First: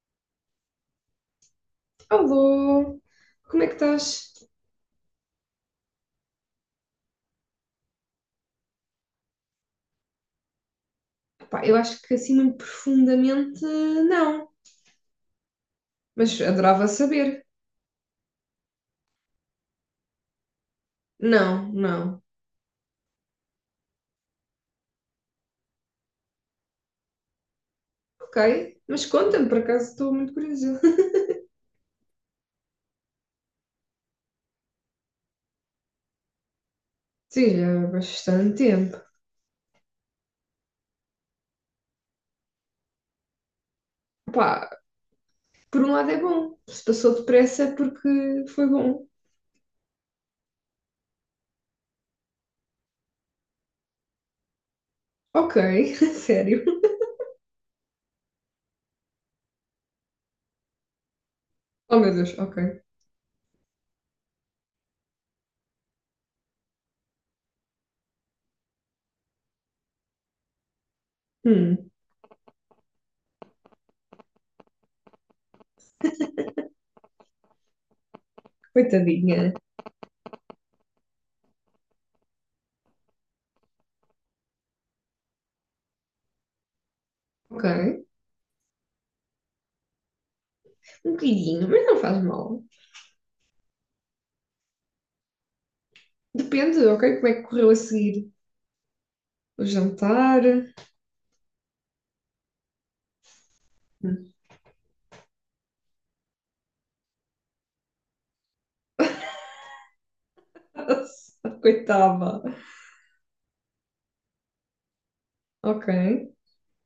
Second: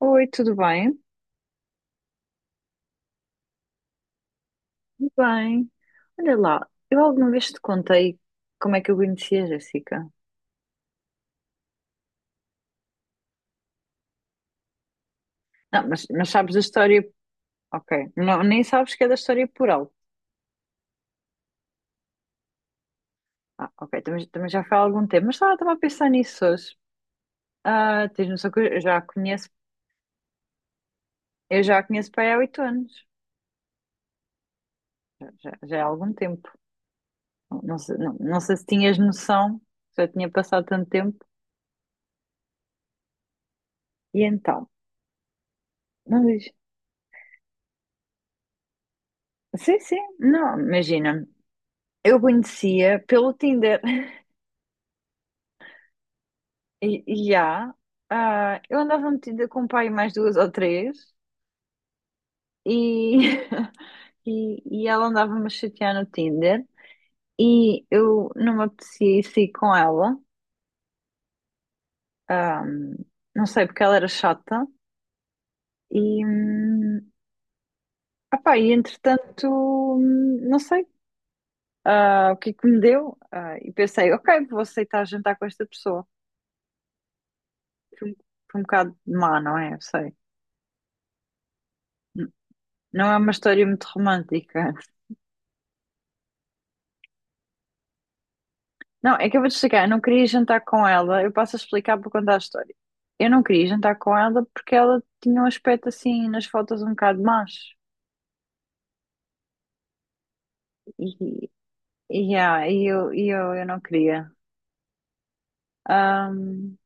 Oi, tudo bem? Alô, como é que estás? Tudo bem, olha lá, eu alguma vez te contei como é que eu conheci a Jéssica? Epá, eu acho que assim muito profundamente não, Não, mas mas sabes da adorava história. saber. Ok, não, nem sabes que é da história por alto. Não, não. Ah, ok, também já foi há algum tempo, mas estava a pensar nisso hoje. Ah, tens Ok, noção que eu já a mas conta-me, conheço, por acaso estou muito curiosa. eu já a conheço para aí há 8 anos, já há algum tempo. Sim, Não, não já há sei, não, não bastante sei se tinhas tempo. noção, se já tinha passado tanto tempo. E então, Epá, por um lado é não diz, bom, se passou depressa é porque foi bom. sim, sim, não, imagina, eu conhecia pelo Tinder. Ok, sério. E, e há. Ah, eu andava metida com o pai mais duas ou três Oh meu Deus, ok. e, e ela andava-me a chatear no Tinder e eu não me apetecia ir sair com ela. Hum, Ah, não sei, porque ela era chata e, opá, e entretanto, coitadinha. Não sei, ah, o que é que me deu. Ah, e pensei, ok, vou aceitar jantar com esta pessoa. Ok, Foi um, foi um bocado má, não é? Eu sei. um bocadinho, mas não faz N- mal. Não é uma história muito romântica. Depende, ok, como é que correu a seguir? Não, é que eu vou te O explicar, eu não queria jantar. jantar com ela, eu passo a explicar para contar a história. Eu não queria jantar com ela porque ela tinha um aspecto assim nas fotos um bocado macho. E, Nossa, e, coitada. ah, e eu, e eu, eu não queria. Ok. Ahm,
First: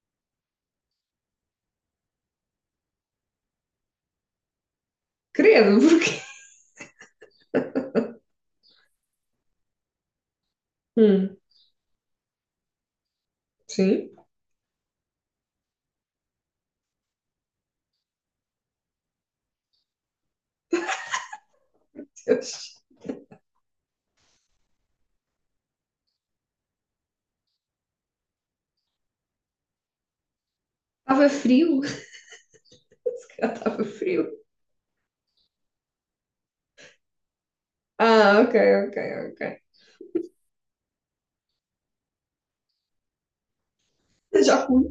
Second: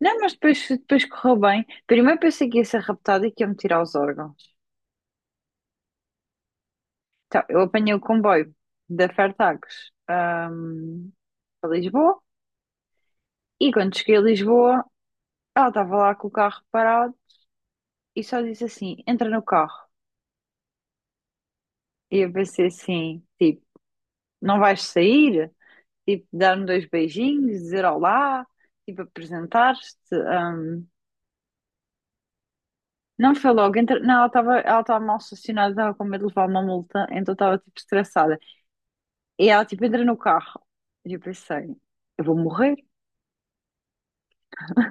não, mas depois correu bem. Primeiro pensei que ia ser raptada e que ia me tirar os órgãos. Credo, porque. Então, eu apanhei o comboio da Fertagos, Hum, para Lisboa, e quando sim. cheguei a Lisboa, ela estava lá com o carro parado e só disse assim: entra no carro. E eu Estava pensei assim, tipo, não vais sair? Tipo, dar-me dois beijinhos, dizer olá, tipo, apresentar-te. hum. frio. Se Não foi calhar logo, estava não, ela frio. estava ela estava mal estacionada, estava com medo de levar uma multa, então estava tipo estressada. Ah, ok, ok, ok. E ela tipo entra no carro. E eu pensei, eu vou morrer. Já fui.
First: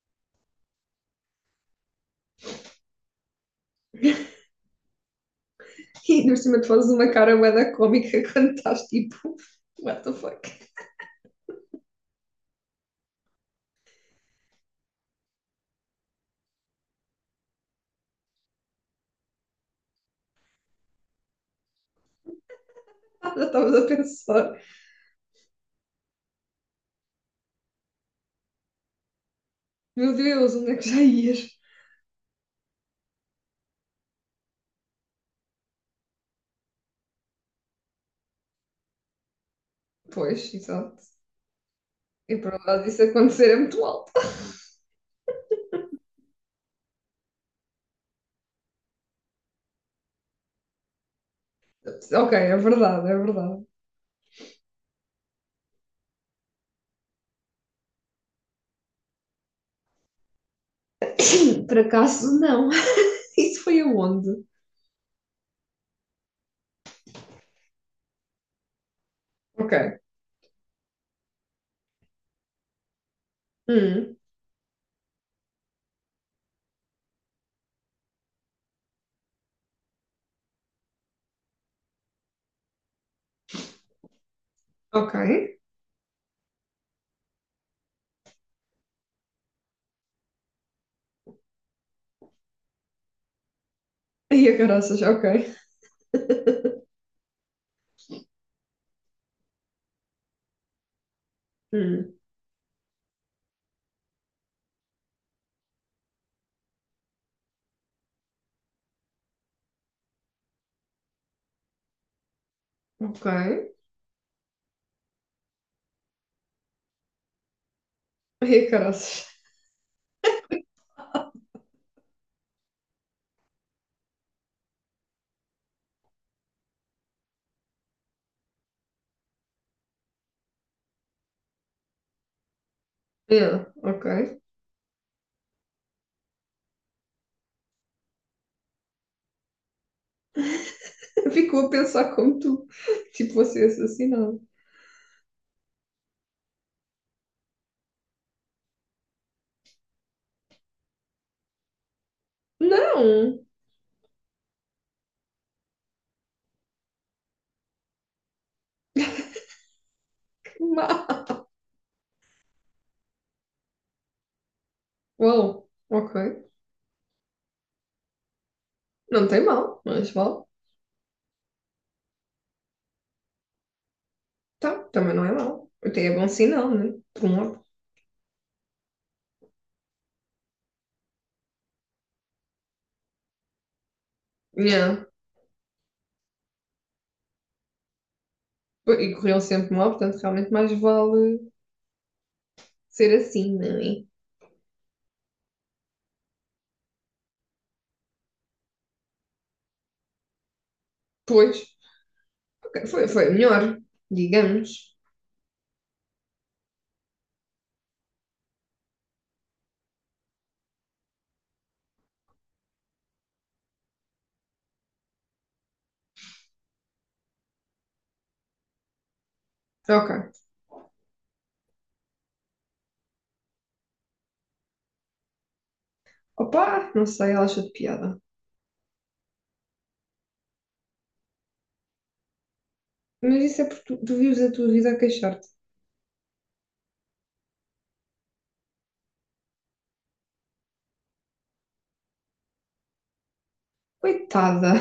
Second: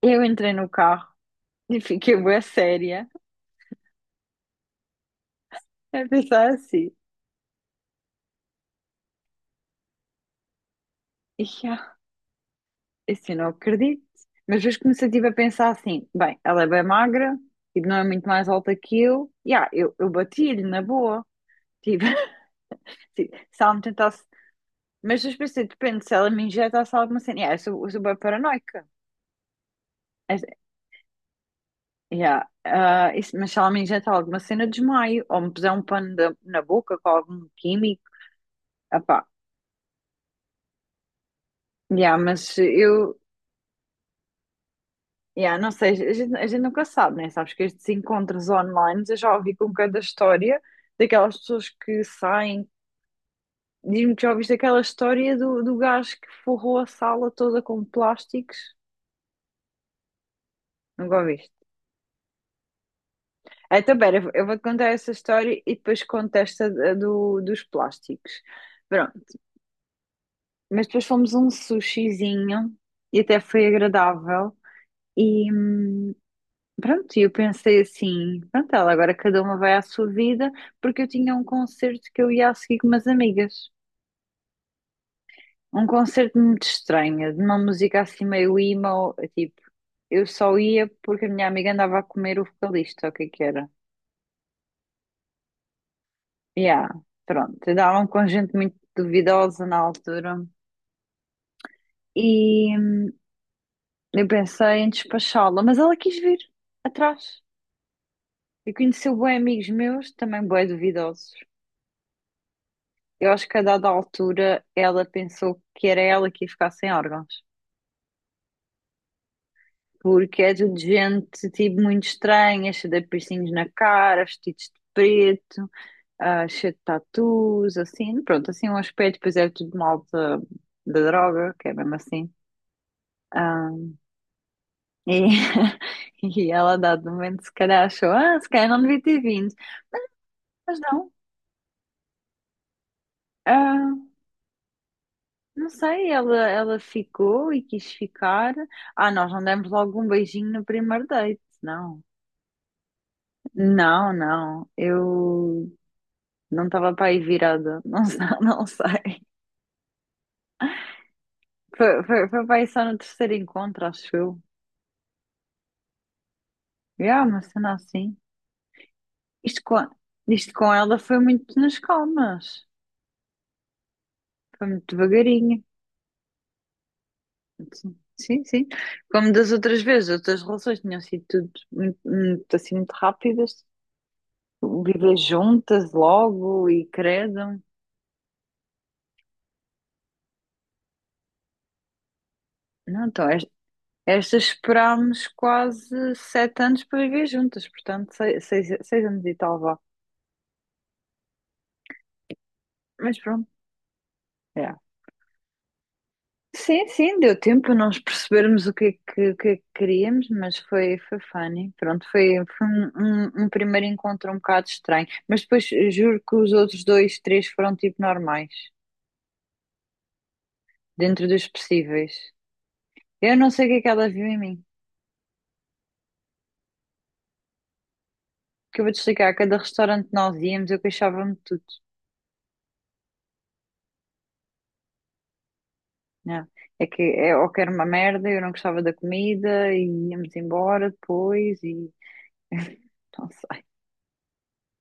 Eu entrei no carro e fiquei bué séria a E no por pensar cima tu assim. fazes uma cara bué da cómica quando estás tipo. What the fuck? e Assim, não acredito. Mas depois comecei tipo, a pensar assim: bem, ela é bem magra, tipo, não é muito mais alta que eu. Yeah, eu bati-lhe na boa. Tipo, se Nada se estavas ela me a tentasse. pensar. Mas depois pensei: depende, se ela me injetasse alguma cena. Yeah, eu sou bem paranoica. Meu Mas, Deus, onde é que já ias? Yeah, ah, isso, mas se ela me injeta alguma cena, desmaio. Ou me puser um pano na boca com algum químico. Epá, Pois, exato. yeah, E para um lado isso acontecer é muito alto. Yeah, não sei, a gente nunca sabe, né? Sabes que estes encontros online, eu já ouvi com cada história daquelas pessoas que Ok, é saem. verdade, é verdade. Diz-me que já ouviste aquela história do gajo que forrou a sala toda com plásticos. Nunca ouviste. Por acaso, não. Isso É, foi então, pera, eu aonde? eu vou-te contar essa história e depois conto esta dos plásticos. Pronto, Ok. mas depois fomos a um sushizinho e até foi Hum, agradável. E, pronto, e eu pensei assim, pronto, ela agora cada uma vai à sua vida, porque eu tinha um concerto que eu ia a seguir com umas amigas. ok. Um concerto muito estranho, de uma música assim meio emo, tipo, eu só ia porque a minha amiga andava a comer o vocalista, o que é que era? E a caraças, ok. Yeah, pronto, andavam com gente muito duvidosa na altura. Hum. E eu pensei em despachá-la, mas ela quis vir atrás. E conheceu bué amigos meus, também bué duvidosos. Ok. Eu acho que a dada altura ela pensou que era ela que ia ficar sem órgãos. Ai, caraças. Porque é tudo gente tipo muito estranha, cheia de piercings na cara, vestidos de preto, ah, cheia de tatus, assim, pronto, assim é um aspecto, pois é tudo malta da droga, que é mesmo assim. Yeah, Ah, ok. e, e ela, a dado momento, se calhar achou, ah, se calhar não devia ter vindo. Mas não, Ficou a pensar como tu, tipo, fosse ah, assassinado. não sei, ela ficou e quis ficar. Ah, nós não demos logo um beijinho no primeiro date, não. Não! Não, não. Eu não estava para aí virada. Não, não sei. Que mal! Foi para aí só no terceiro encontro, acho eu. Uau, ok. Yeah, uma cena assim. Não tem Isto mal, com, mas vale. isto com ela foi muito nas calmas. Foi Tá, muito também não é devagarinho. mal. Até é bom sinal, né? Por um lado. Sim, sim, sim. Como das outras vezes, outras relações tinham sido tudo muito, muito, assim, muito rápidas. Yeah. Viver juntas logo e credo. E corriam sempre mal, portanto, realmente mais vale Não, ser então é assim, não é? Estas esperámos quase 7 anos para viver juntas, portanto, seis anos e tal, vá. Pois. Ok, foi, Mas foi pronto, melhor, digamos. é. Sim, sim, deu tempo para nós percebermos o que é que queríamos, mas foi funny. Pronto, foi um primeiro encontro um bocado estranho. Mas depois juro que os outros dois, três foram tipo normais, Ok. dentro dos possíveis. Eu não sei o que é que ela viu em mim, Opa, não sei, ela achou de piada. que eu vou te explicar. A cada restaurante que nós íamos, eu queixava-me. Mas isso é porque tu vives a tua vida a queixar-te. Não. É que é, ou que era uma merda, eu não gostava da comida e íamos embora depois e não sei. Coitada!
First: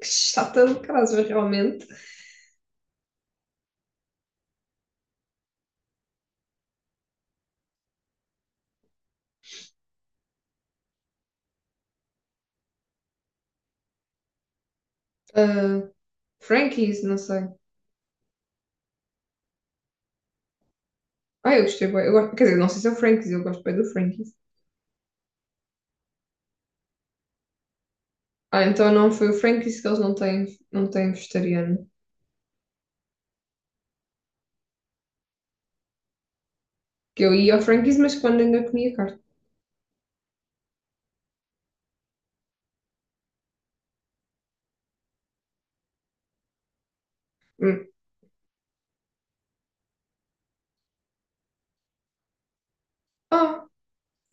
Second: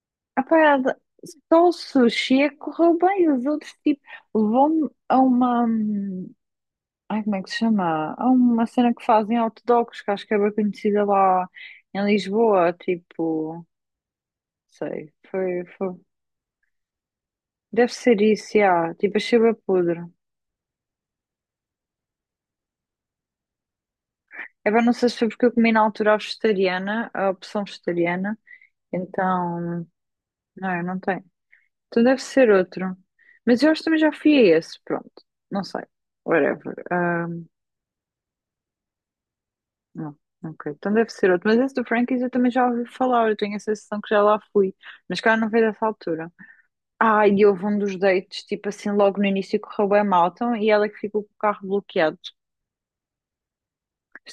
Que chata do Epá, caralho, só o realmente. sushi é que correu bem, os outros tipo levou-me a uma ai, como é que se chama? A uma cena que fazem hot dogs, que acho que é bem conhecida lá em Lisboa, tipo, não sei, foi, Ah, foi. Frankies, não sei. Deve ser isso, já. Tipo, achei bem podre. Ah, eu gostei bem. Eu gosto, quer dizer, não sei se é o Frankies, eu gosto bem do Frankies. É bem, não sei se foi porque eu comi na altura a vegetariana, a opção vegetariana, Ah, então não foi o Frankies então. que eles não têm, Não, eu não não têm tenho. vegetariano. Então deve ser outro. Mas eu acho que também já fui a esse. Pronto. Não sei. Whatever. Que eu ia ao Frankies, mas quando ainda comia carne. Não. Ok. Então deve ser outro. Mas esse do Frankie's eu também já ouvi falar. Eu tenho a sensação que já lá fui. Mas cara, não veio dessa altura. Ah, e houve um Hum. dos dates, tipo assim, logo no início correu bem mal. Então, e ela é que ficou com o carro bloqueado. Ah,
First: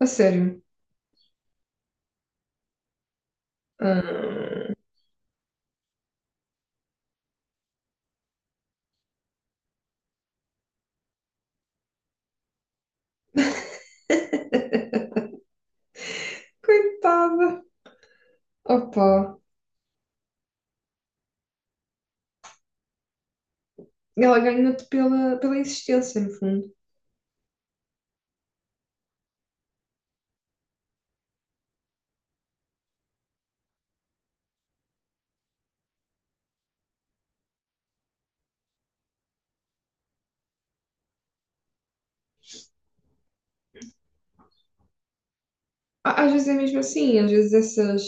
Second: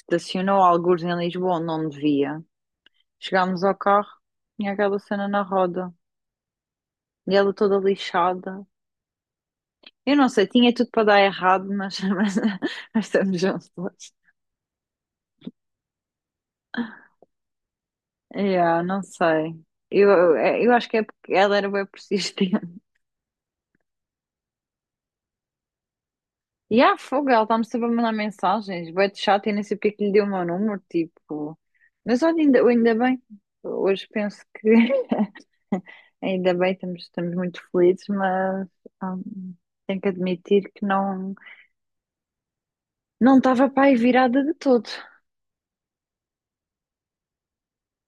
a sério. algures em Lisboa onde não devia. Chegámos ao carro. Ah. Tinha aquela cena na roda. E ela toda lixada. Eu não sei, tinha tudo para dar errado, mas, mas estamos juntos. Coitada. Yeah, não Opa. sei. Eu, eu, eu acho que é porque ela era bem persistente. Ela ganhou-te pela, pela existência, no fundo. E há fogo, ela está-me sempre a mandar mensagens. Bué de chato, eu nem sei porque que lhe deu o meu número, tipo. Mas olha, ainda bem. Hoje penso que ainda bem, estamos muito felizes, mas hum, tenho que admitir que não estava para aí virada de todo. Á- às vezes é mesmo assim, às vezes essas,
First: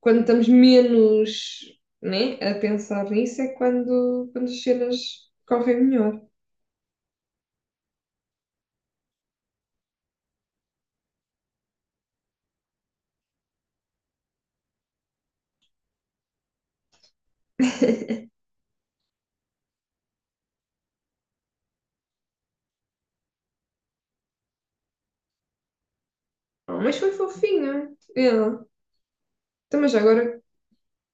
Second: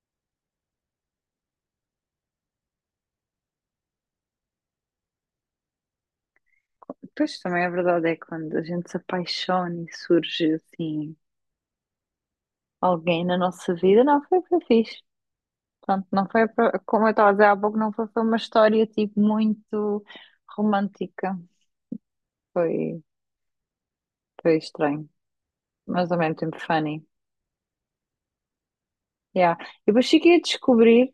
quando estamos menos, né, a pensar nisso é quando, quando as cenas correm melhor. Pois também a verdade é que quando a gente se apaixona e surge assim alguém na nossa vida, não foi, foi fixe. Pronto, não foi, como eu estava a dizer há pouco, não foi uma história tipo muito romântica. Foi, foi estranho, mas ao mesmo tempo Oh, mas funny. foi fofinha, ela. Yeah. Então, E mas depois cheguei agora, a descobrir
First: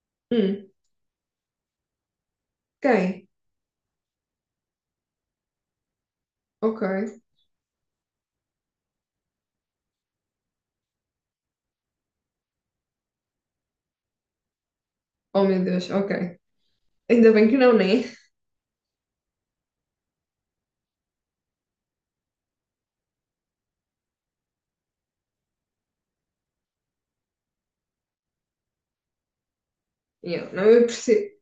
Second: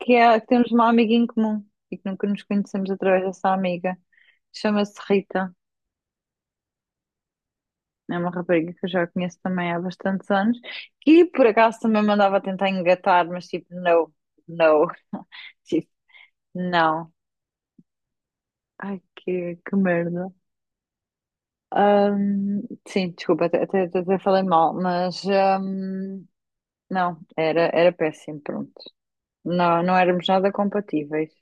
que, é, que hum, temos uma amiga em comum e que nunca nos conhecemos através quem? dessa amiga. Chama-se Rita. Ok. É uma rapariga que eu já conheço também há bastantes anos, que por acaso também me andava a tentar engatar, mas tipo, não, não, Oh meu tipo, Deus, ok. não. Ainda bem que não, né? Ai, que merda. Ahm, sim, desculpa, até falei mal, mas não, era péssimo, pronto. Não, não éramos E nada eu, não, eu compatíveis. percebo.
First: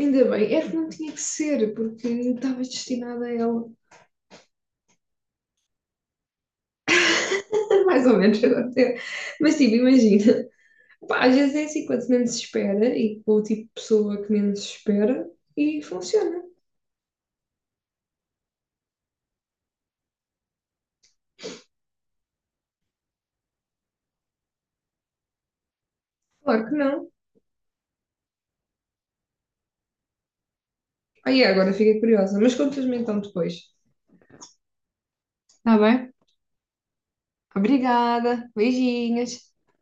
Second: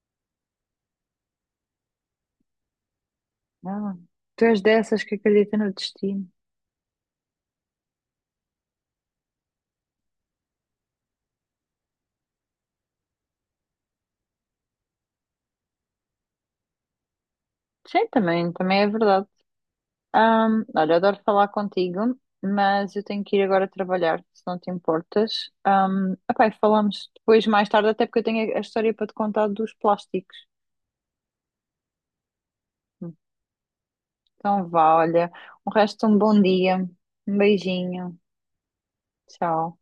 Ainda bem, é que não tinha que ser, porque eu estava destinada a ela. Ah, tu és dessas que acredita no destino. Mais ou menos, agora. Até- mas tipo, imagina. Pá, às vezes é assim, quanto menos se espera e com o tipo de pessoa que menos se espera e funciona. Sim, também é verdade. Olha, adoro falar contigo, mas eu tenho que ir agora trabalhar, se não te importas. Epá, e Claro que falamos não. depois, mais tarde, até porque eu tenho a história para te contar dos plásticos. Aí agora fiquei curiosa, mas contas-me então depois. Então vá, olha, o Tá resto bem? um bom dia, um beijinho, Obrigada. Beijinhos. tchau.